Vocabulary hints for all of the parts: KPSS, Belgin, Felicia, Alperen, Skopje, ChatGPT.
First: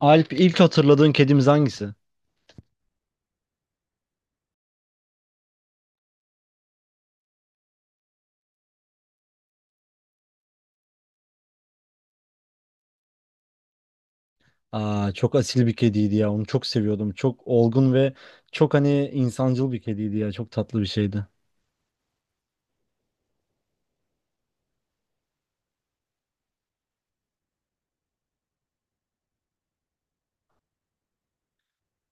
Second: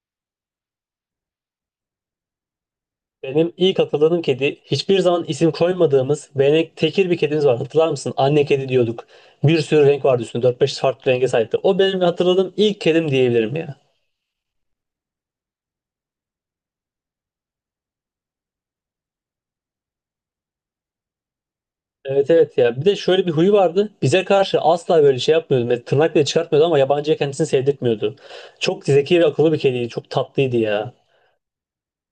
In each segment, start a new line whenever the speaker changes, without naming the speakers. Alp, ilk hatırladığın kedimiz hangisi?
Benim ilk hatırladığım kedi hiçbir zaman isim koymadığımız benek tekir bir kedimiz var. Hatırlar mısın? Anne kedi diyorduk. Bir sürü renk vardı üstünde. Dört beş farklı renge sahipti. O benim hatırladığım ilk kedim diyebilirim ya.
Aa, çok asil bir kediydi ya. Onu çok seviyordum. Çok olgun ve çok hani insancıl bir kediydi ya. Çok tatlı bir şeydi.
Evet evet ya. Bir de şöyle bir huyu vardı. Bize karşı asla böyle şey yapmıyordu. Ve tırnak bile çıkartmıyordu ama yabancıya kendisini sevdirtmiyordu. Çok zeki ve akıllı bir kediydi. Çok tatlıydı ya.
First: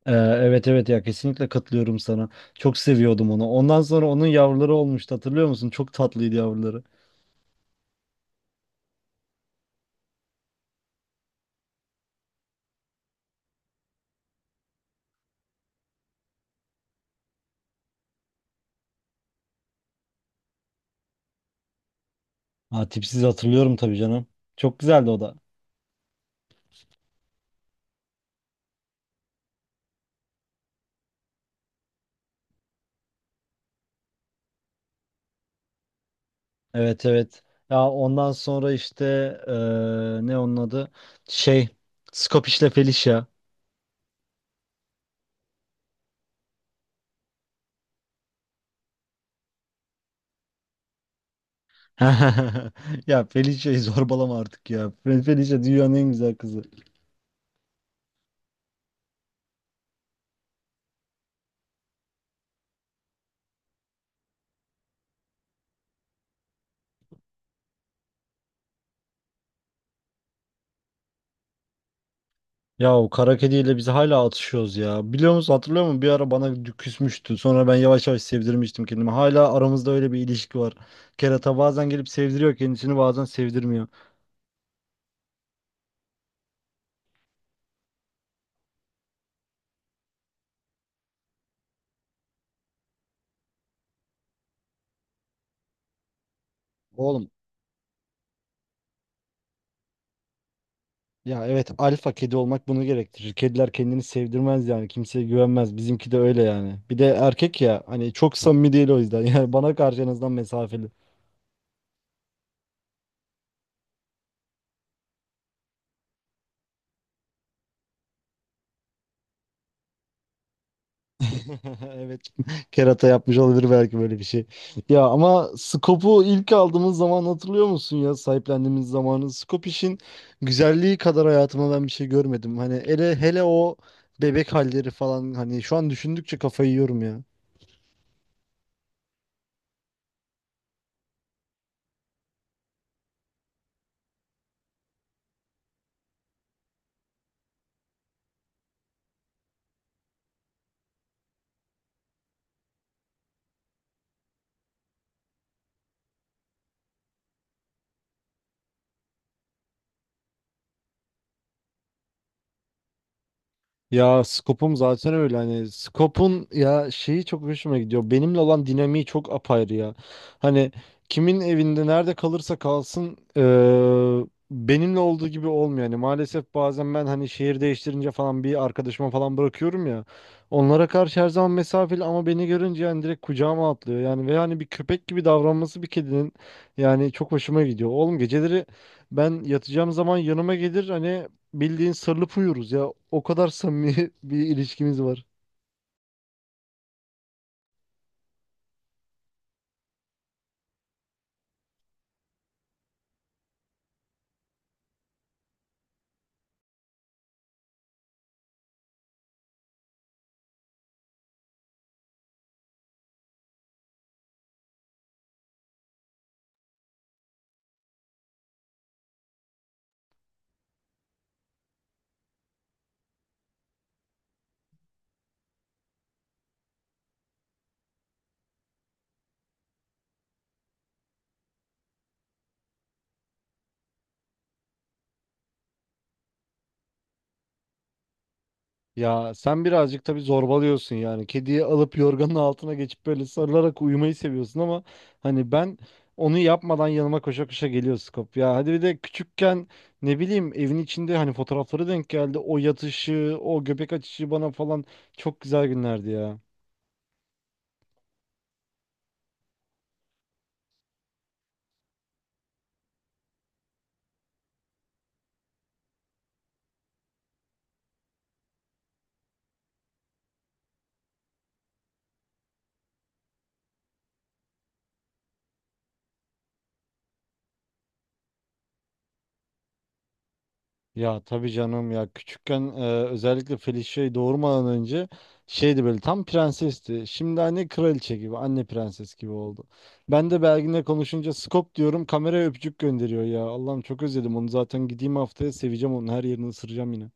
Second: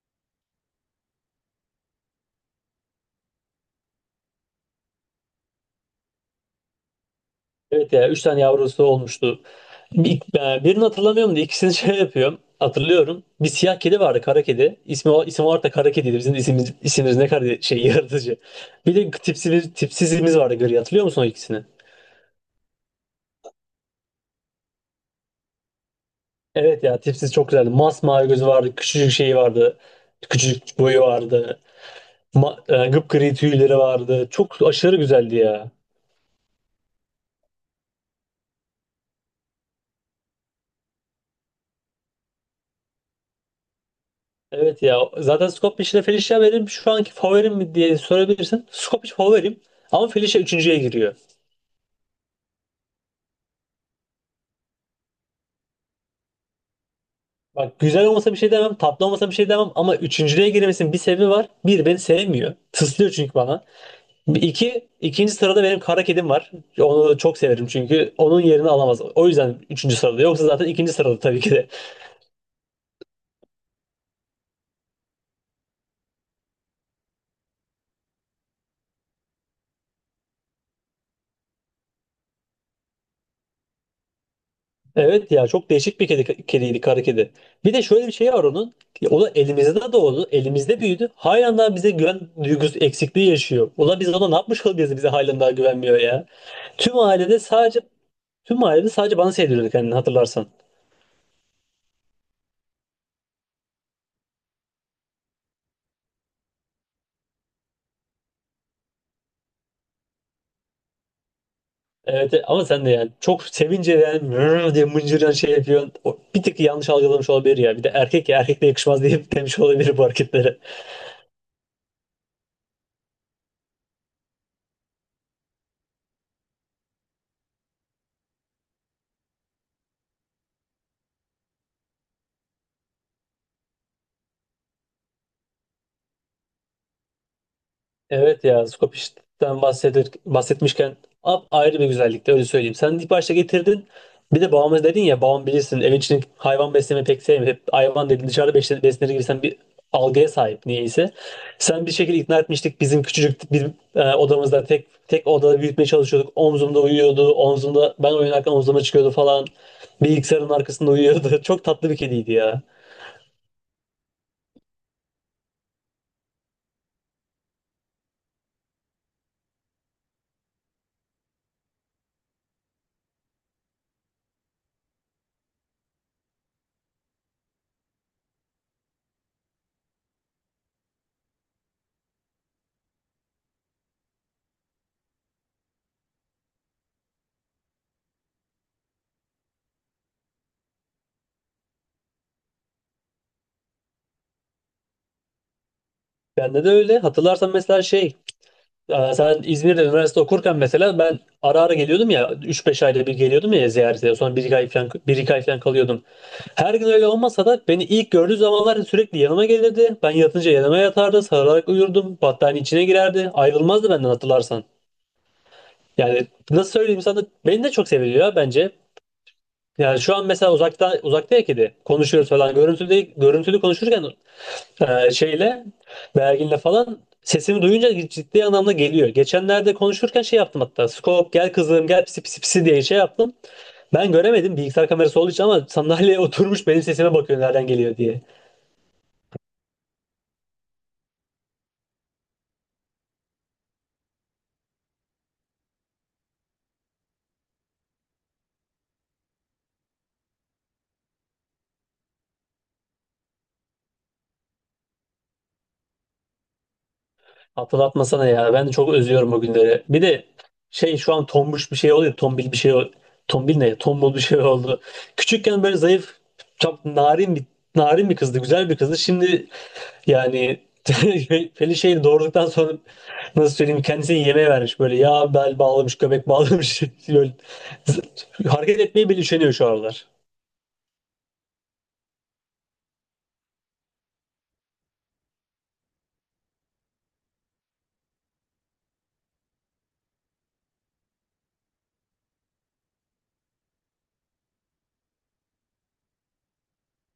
Evet evet ya, kesinlikle katılıyorum sana. Çok seviyordum onu. Ondan sonra onun yavruları olmuştu. Hatırlıyor musun? Çok tatlıydı yavruları.
Evet ya üç tane yavrusu olmuştu. Bir, Birini hatırlamıyorum da ikisini şey yapıyorum. Hatırlıyorum. Bir siyah kedi vardı kara kedi. İsmi, isim olarak da kara kediydi. Bizim isimimiz ne kadar şey yaratıcı. Bir de tipsizimiz vardı gri. Hatırlıyor musun o ikisini?
Ha, tipsiz hatırlıyorum tabii canım. Çok güzeldi o da.
Evet ya tipsiz çok güzeldi. Masmavi gözü vardı. Küçücük şeyi vardı. Küçücük boyu vardı. Gıpgri tüyleri vardı. Çok aşırı güzeldi ya.
Evet evet. Ya ondan sonra işte ee, ne onun adı? Şey, Scopish'le Felicia.
Evet ya zaten Skopje ile Felicia benim şu anki favorim mi diye sorabilirsin. Skopje favorim ama Felicia üçüncüye giriyor.
Ya Felicia'yı zorbalama artık ya. Felicia dünyanın en güzel kızı.
Bak güzel olmasa bir şey demem, tatlı olmasa bir şey demem ama üçüncülüğe girmesinin bir sebebi var. Bir, beni sevmiyor. Tıslıyor çünkü bana. İki, ikinci sırada benim kara kedim var. Onu çok severim çünkü onun yerini alamaz. O yüzden üçüncü sırada. Yoksa zaten ikinci sırada tabii ki de.
Ya o kara kediyle biz hala atışıyoruz ya. Biliyor musun, hatırlıyor musun? Bir ara bana küsmüştü. Sonra ben yavaş yavaş sevdirmiştim kendimi. Hala aramızda öyle bir ilişki var. Kerata bazen gelip sevdiriyor kendisini, bazen sevdirmiyor.
Evet ya çok değişik bir kediydi kara kedi. Bir de şöyle bir şey var onun. O da elimizde doğdu. Elimizde büyüdü. Halen daha bize güven duygusu eksikliği yaşıyor. Ula biz ona ne yapmış olabiliriz bize halen daha güvenmiyor ya. Tüm
Oğlum
ailede sadece tüm ailede sadece bana sevdiriyordu kendini hatırlarsan.
ya, evet, alfa kedi olmak bunu gerektirir. Kediler kendini sevdirmez yani. Kimseye güvenmez. Bizimki de öyle yani. Bir de erkek ya, hani çok samimi değil o yüzden. Yani bana karşı en azından mesafeli.
Evet, ama sen de yani çok sevince yani "Vrr" diye mıncıran şey yapıyorsun. O bir tık yanlış algılamış olabilir ya. Bir de erkek ya erkekle yakışmaz diye demiş olabilir bu hareketlere.
Evet. Kerata yapmış olabilir belki böyle bir şey. Ya ama Scope'u ilk aldığımız zaman hatırlıyor musun ya, sahiplendiğimiz zamanı? Scope işin güzelliği kadar hayatıma ben bir şey görmedim. Hani hele hele o bebek halleri falan, hani şu an düşündükçe kafayı yiyorum.
Evet ya Skopje'den bahsetmişken ap ayrı bir güzellikte öyle söyleyeyim. Sen ilk başta getirdin. Bir de babamız dedin ya babam bilirsin evin içinde hayvan beslemeyi pek sevmiyor. Hep hayvan dedin dışarıda beslenir gibi sen bir algıya sahip niyeyse. Sen bir şekilde ikna etmiştik bizim küçücük bir odamızda tek odada büyütmeye çalışıyorduk. Omzumda uyuyordu. Omzumda ben oynarken omzuma çıkıyordu falan. Bilgisayarın arkasında uyuyordu. Çok tatlı bir kediydi ya.
Ya Skop'um zaten öyle, hani Skop'un ya şeyi çok hoşuma gidiyor. Benimle olan dinamiği çok apayrı ya. Hani kimin evinde nerede kalırsa kalsın benimle olduğu gibi olmuyor. Yani maalesef bazen ben hani şehir değiştirince falan bir arkadaşıma falan bırakıyorum ya. Onlara karşı her zaman mesafeli ama beni görünce yani direkt kucağıma atlıyor. Yani ve hani bir köpek gibi davranması bir kedinin yani çok hoşuma gidiyor. Oğlum geceleri ben yatacağım zaman yanıma gelir, hani bildiğin sarılıp uyuruz ya. O kadar samimi bir ilişkimiz var.
Bende de öyle. Hatırlarsan mesela şey. Ya sen İzmir'de üniversite okurken mesela ben ara ara geliyordum ya üç beş ayda bir geliyordum ya ziyarete, sonra bir iki ay falan, 1-2 ay falan kalıyordum. Her gün öyle olmasa da beni ilk gördüğü zamanlar sürekli yanıma gelirdi. Ben yatınca yanıma yatardı, sarılarak uyurdum, battaniye içine girerdi. Ayrılmazdı benden hatırlarsan. Yani nasıl söyleyeyim sana, beni de çok seviyor ya bence. Yani şu an mesela uzakta uzakta ya kedi. Konuşuyoruz falan. Görüntülü görüntülü konuşurken şeyle verginle falan sesimi duyunca ciddi anlamda geliyor. Geçenlerde konuşurken şey yaptım hatta. Skop gel kızım, gel pisi pisi pisi diye şey yaptım. Ben göremedim bilgisayar kamerası olduğu için ama sandalyeye oturmuş benim sesime bakıyor nereden geliyor diye.
Ya sen birazcık tabii zorbalıyorsun yani. Kediyi alıp yorganın altına geçip böyle sarılarak uyumayı seviyorsun ama hani ben onu yapmadan yanıma koşa koşa geliyor Skop. Ya hadi, bir de küçükken ne bileyim evin içinde hani fotoğrafları denk geldi. O yatışı, o göbek açışı bana falan, çok güzel günlerdi ya.
Hatırlatmasana ya. Ben de çok özlüyorum o günleri. Bir de şey, şu an tombuş bir şey oluyor. Tombil bir şey Tombil ne? Tombul bir şey oldu. Küçükken böyle zayıf, çok narin bir kızdı. Güzel bir kızdı. Şimdi yani Feli şeyi doğurduktan sonra nasıl söyleyeyim, kendisini yemeğe vermiş, böyle yağ bel bağlamış, göbek bağlamış böyle hareket etmeyi bile üşeniyor şu aralar.
Ya tabii canım ya, küçükken özellikle Felicia'yı doğurmadan önce şeydi, böyle tam prensesti. Şimdi anne kraliçe gibi, anne prenses gibi oldu. Ben de Belgin'le konuşunca skop diyorum, kameraya öpücük gönderiyor ya. Allah'ım, çok özledim onu. Zaten gideyim haftaya, seveceğim, onun her yerini ısıracağım yine.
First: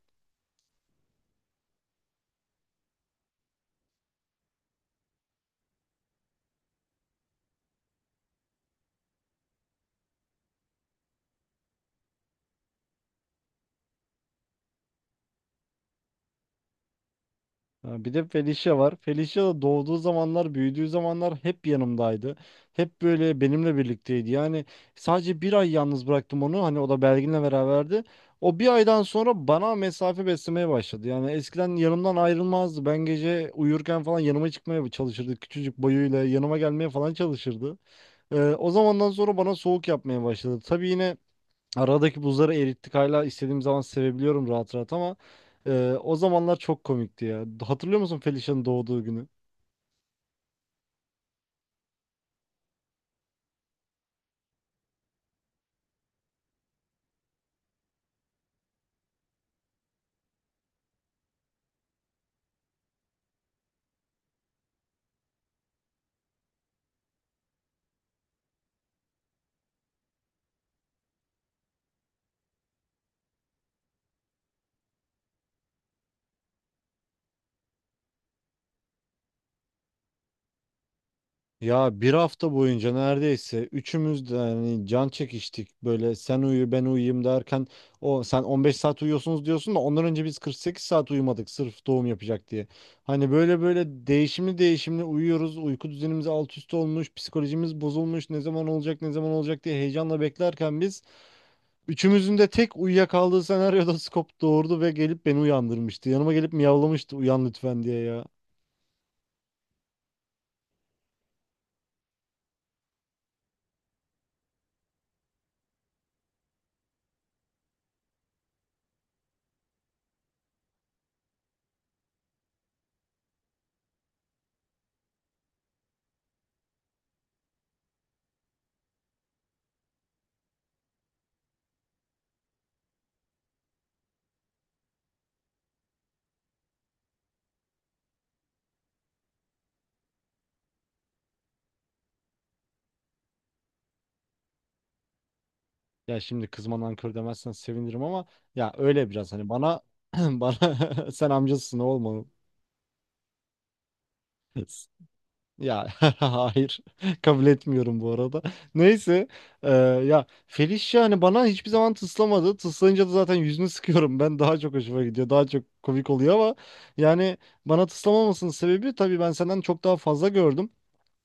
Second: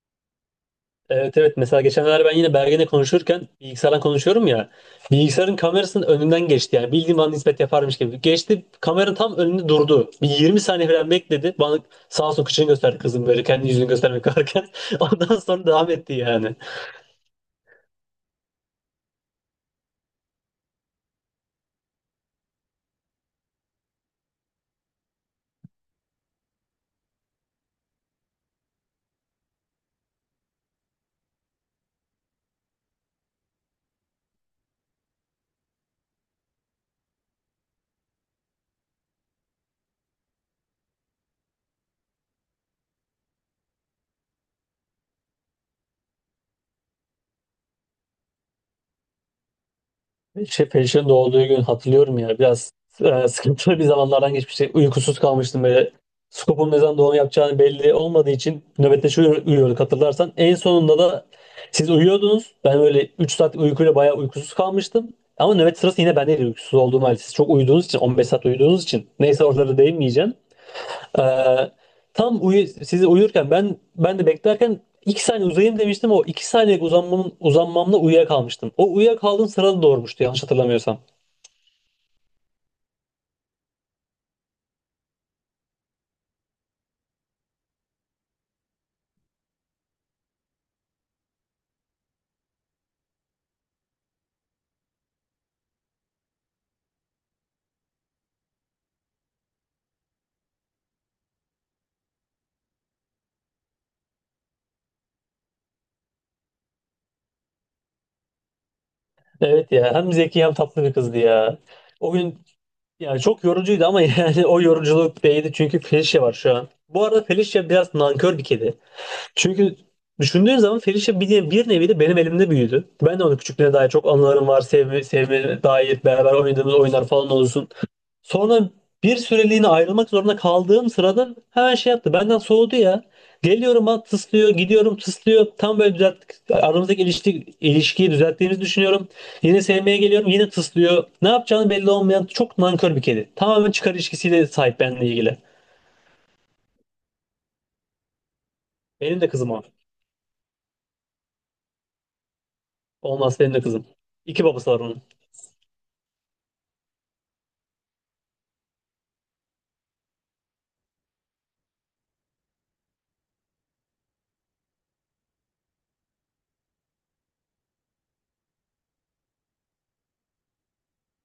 Evet evet, mesela geçenlerde ben yine Bergen'le konuşurken, bilgisayardan konuşuyorum ya, bilgisayarın kamerasının önünden geçti, yani bildiğim bana nispet yaparmış gibi geçti, kamera tam önünde durdu, bir 20 saniye falan bekledi, bana sağ olsun kıçını gösterdi kızım, böyle kendi yüzünü göstermek varken ondan sonra devam etti yani.
Ha, bir de Felicia var. Felicia da doğduğu zamanlar, büyüdüğü zamanlar hep yanımdaydı. Hep böyle benimle birlikteydi. Yani sadece bir ay yalnız bıraktım onu. Hani o da Belgin'le beraberdi. O bir aydan sonra bana mesafe beslemeye başladı. Yani eskiden yanımdan ayrılmazdı. Ben gece uyurken falan yanıma çıkmaya çalışırdı. Küçücük boyuyla yanıma gelmeye falan çalışırdı. O zamandan sonra bana soğuk yapmaya başladı. Tabii yine aradaki buzları erittik, hala istediğim zaman sevebiliyorum rahat rahat ama o zamanlar çok komikti ya. Hatırlıyor musun Felicia'nın doğduğu günü?
Şey, Perişan'ın doğduğu gün hatırlıyorum ya. Biraz sıkıntılı bir zamanlardan geçmişti. Uykusuz kalmıştım böyle. Skop'un ne zaman doğum yapacağını belli olmadığı için nöbetleşe uyuyorduk hatırlarsan. En sonunda da siz uyuyordunuz. Ben böyle 3 saat uykuyla bayağı uykusuz kalmıştım. Ama nöbet sırası yine bendeydi uykusuz olduğum halde. Siz çok uyuduğunuz için, 15 saat uyuduğunuz için. Neyse, oraları değinmeyeceğim. Ee, sizi uyurken ben de beklerken 2 saniye uzayayım demiştim. O 2 saniyelik uzanmamla uyuyakalmıştım. O uyuyakaldığım sırada doğurmuştu yanlış hatırlamıyorsam.
Ya bir hafta boyunca neredeyse üçümüz de yani can çekiştik. Böyle sen uyu ben uyuyayım derken, o, sen 15 saat uyuyorsunuz diyorsun da ondan önce biz 48 saat uyumadık sırf doğum yapacak diye. Hani böyle böyle değişimli değişimli uyuyoruz. Uyku düzenimiz alt üst olmuş, psikolojimiz bozulmuş. Ne zaman olacak, ne zaman olacak diye heyecanla beklerken biz, üçümüzün de tek uyuyakaldığı senaryoda Skop doğurdu ve gelip beni uyandırmıştı. Yanıma gelip miyavlamıştı, uyan lütfen diye ya.
Evet ya, hem zeki hem tatlı bir kızdı ya. O gün yani çok yorucuydu ama yani o yoruculuk değdi çünkü Felicia var şu an. Bu arada Felicia biraz nankör bir kedi. Çünkü düşündüğün zaman Felicia bir nevi de benim elimde büyüdü. Ben de onu, küçüklüğüne dair çok anılarım var. Sevme dair beraber oynadığımız oyunlar falan olsun. Sonra bir süreliğine ayrılmak zorunda kaldığım sırada hemen şey yaptı. Benden soğudu ya. Geliyorum bana tıslıyor, gidiyorum tıslıyor. Tam böyle düzelttik. Aramızdaki ilişkiyi düzelttiğimizi düşünüyorum. Yine sevmeye geliyorum, yine tıslıyor. Ne yapacağını belli olmayan çok nankör bir kedi. Tamamen çıkar ilişkisiyle sahip benimle ilgili.
Ya şimdi kızma, nankör demezsen sevinirim ama ya öyle
Benim de
biraz hani
kızım o.
bana, bana sen amcasısın, olma.
Olmaz, benim de kızım. İki babası var onun.
Ya hayır, kabul etmiyorum bu arada. Neyse, eee, ya Felicia hani bana hiçbir zaman tıslamadı. Tıslayınca da zaten yüzünü sıkıyorum. Ben daha çok hoşuma gidiyor. Daha çok komik oluyor ama yani bana tıslamamasının sebebi tabii ben senden çok daha fazla gördüm.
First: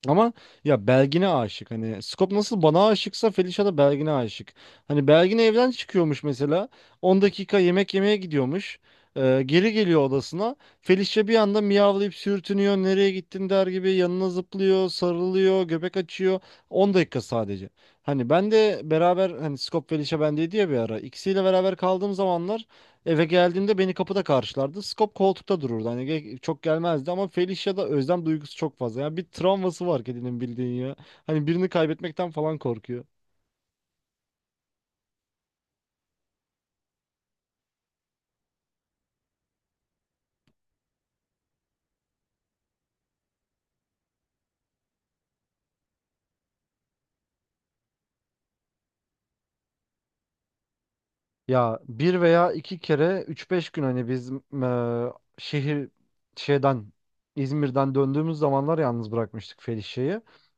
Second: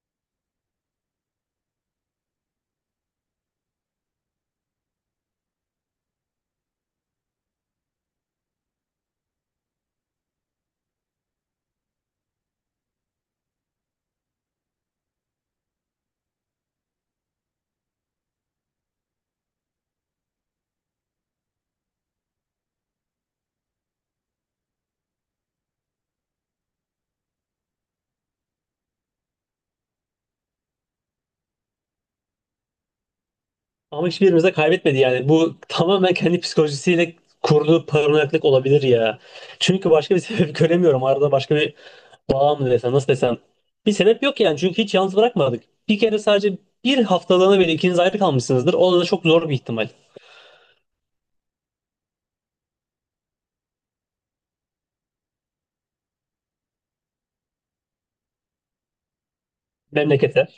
Ama ya Belgin'e aşık. Hani Skop nasıl bana aşıksa, Felicia da Belgin'e aşık. Hani Belgin evden çıkıyormuş mesela. 10 dakika yemek yemeye gidiyormuş. Geri geliyor odasına. Felicia bir anda miyavlayıp sürtünüyor. Nereye gittin der gibi yanına zıplıyor, sarılıyor, göbek açıyor. 10 dakika sadece. Hani ben de beraber, hani Skop Felicia bendeydi ya bir ara. İkisiyle beraber kaldığım zamanlar eve geldiğimde beni kapıda karşılardı. Skop koltukta dururdu. Hani çok gelmezdi ama Felicia'da özlem duygusu çok fazla. Yani bir travması var kedinin, bildiğin ya. Hani birini kaybetmekten falan korkuyor.
Ama hiçbirimiz de kaybetmedi yani. Bu tamamen kendi psikolojisiyle kurduğu paranoyaklık olabilir ya. Çünkü başka bir sebep göremiyorum. Arada başka bir bağ mı desem, nasıl desem. Bir sebep yok yani, çünkü hiç yalnız bırakmadık. Bir kere sadece bir haftalığına bile ikiniz ayrı kalmışsınızdır. O da çok zor bir ihtimal.
Ya bir veya iki kere üç beş gün hani biz şehir şeyden İzmir'den döndüğümüz zamanlar yalnız bırakmıştık Felicia'yı.
Memlekete.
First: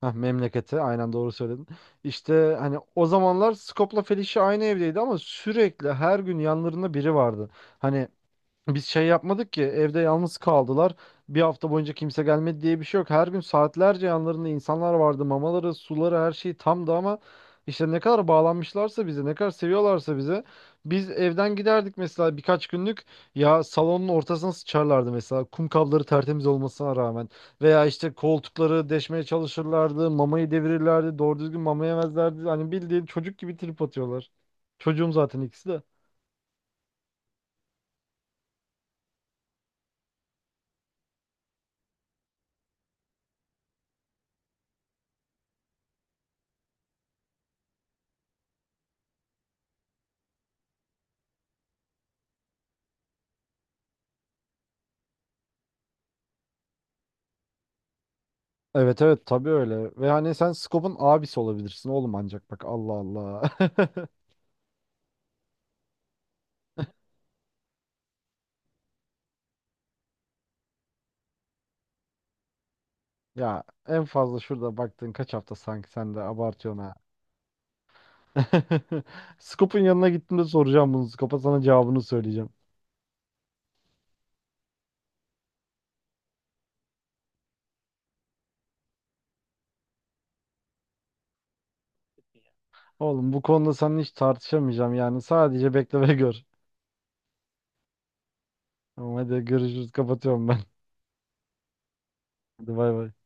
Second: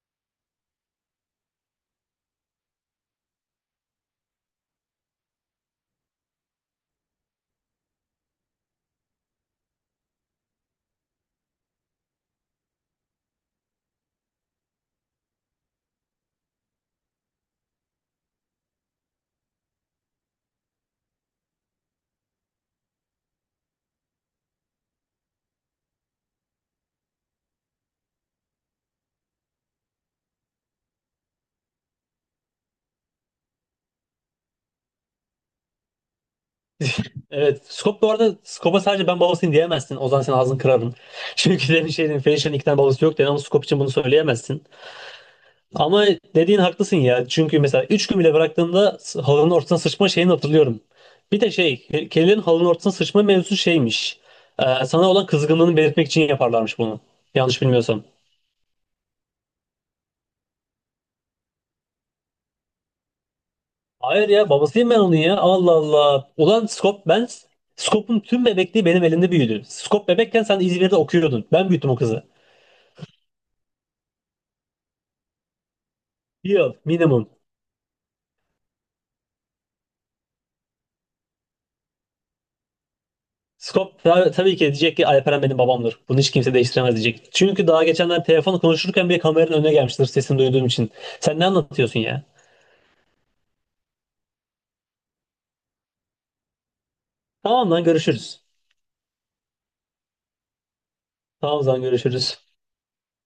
Heh, memlekete, aynen, doğru söyledin. İşte hani o zamanlar Skop'la Felicia aynı evdeydi ama sürekli her gün yanlarında biri vardı. Hani biz şey yapmadık ki evde yalnız kaldılar. Bir hafta boyunca kimse gelmedi diye bir şey yok. Her gün saatlerce yanlarında insanlar vardı. Mamaları, suları, her şey tamdı ama işte ne kadar bağlanmışlarsa bize, ne kadar seviyorlarsa bize. Biz evden giderdik mesela birkaç günlük, ya salonun ortasına sıçarlardı mesela kum kapları tertemiz olmasına rağmen. Veya işte koltukları deşmeye çalışırlardı, mamayı devirirlerdi, doğru düzgün mama yemezlerdi. Hani bildiğin çocuk gibi trip atıyorlar. Çocuğum zaten ikisi de.
Evet. Bu arada Skop'a sadece ben babasıyım diyemezsin. O zaman sen, ağzını kırarım. Çünkü demin şey dedim. Fenişir'in iki tane babası yok dedin ama Skop için bunu söyleyemezsin. Ama dediğin haklısın ya. Çünkü mesela 3 gün bile bıraktığımda halının ortasına sıçma şeyini hatırlıyorum. Bir de şey, kedilerin halının ortasına sıçma mevzusu şeymiş. Sana olan kızgınlığını belirtmek için yaparlarmış bunu. Yanlış bilmiyorsam.
Evet evet, tabii öyle. Ve hani sen Scope'un abisi olabilirsin oğlum ancak, bak, Allah Allah.
Hayır ya, babasıyım ben onun ya. Allah Allah. Ulan Skop, ben Skop'un tüm bebekliği benim elimde büyüdü. Skop bebekken sen İzmir'de okuyordun. Ben büyüttüm o kızı.
Ya en fazla şurada baktığın kaç hafta, sanki sen de
Bir yıl
abartıyorsun ha.
minimum.
Scope'un yanına gittiğimde soracağım bunu Scope'a, sana cevabını söyleyeceğim.
Skop tabii ki diyecek ki Alperen benim babamdır. Bunu hiç kimse değiştiremez diyecek. Çünkü daha geçenler telefonu konuşurken bile kameranın önüne gelmiştir sesini duyduğum için. Sen ne anlatıyorsun ya?
Oğlum bu konuda seninle hiç tartışamayacağım yani, sadece bekle ve gör.
Tamam lan, görüşürüz.
Tamam, hadi görüşürüz, kapatıyorum ben.
Tamam lan, görüşürüz.
Hadi bay bay.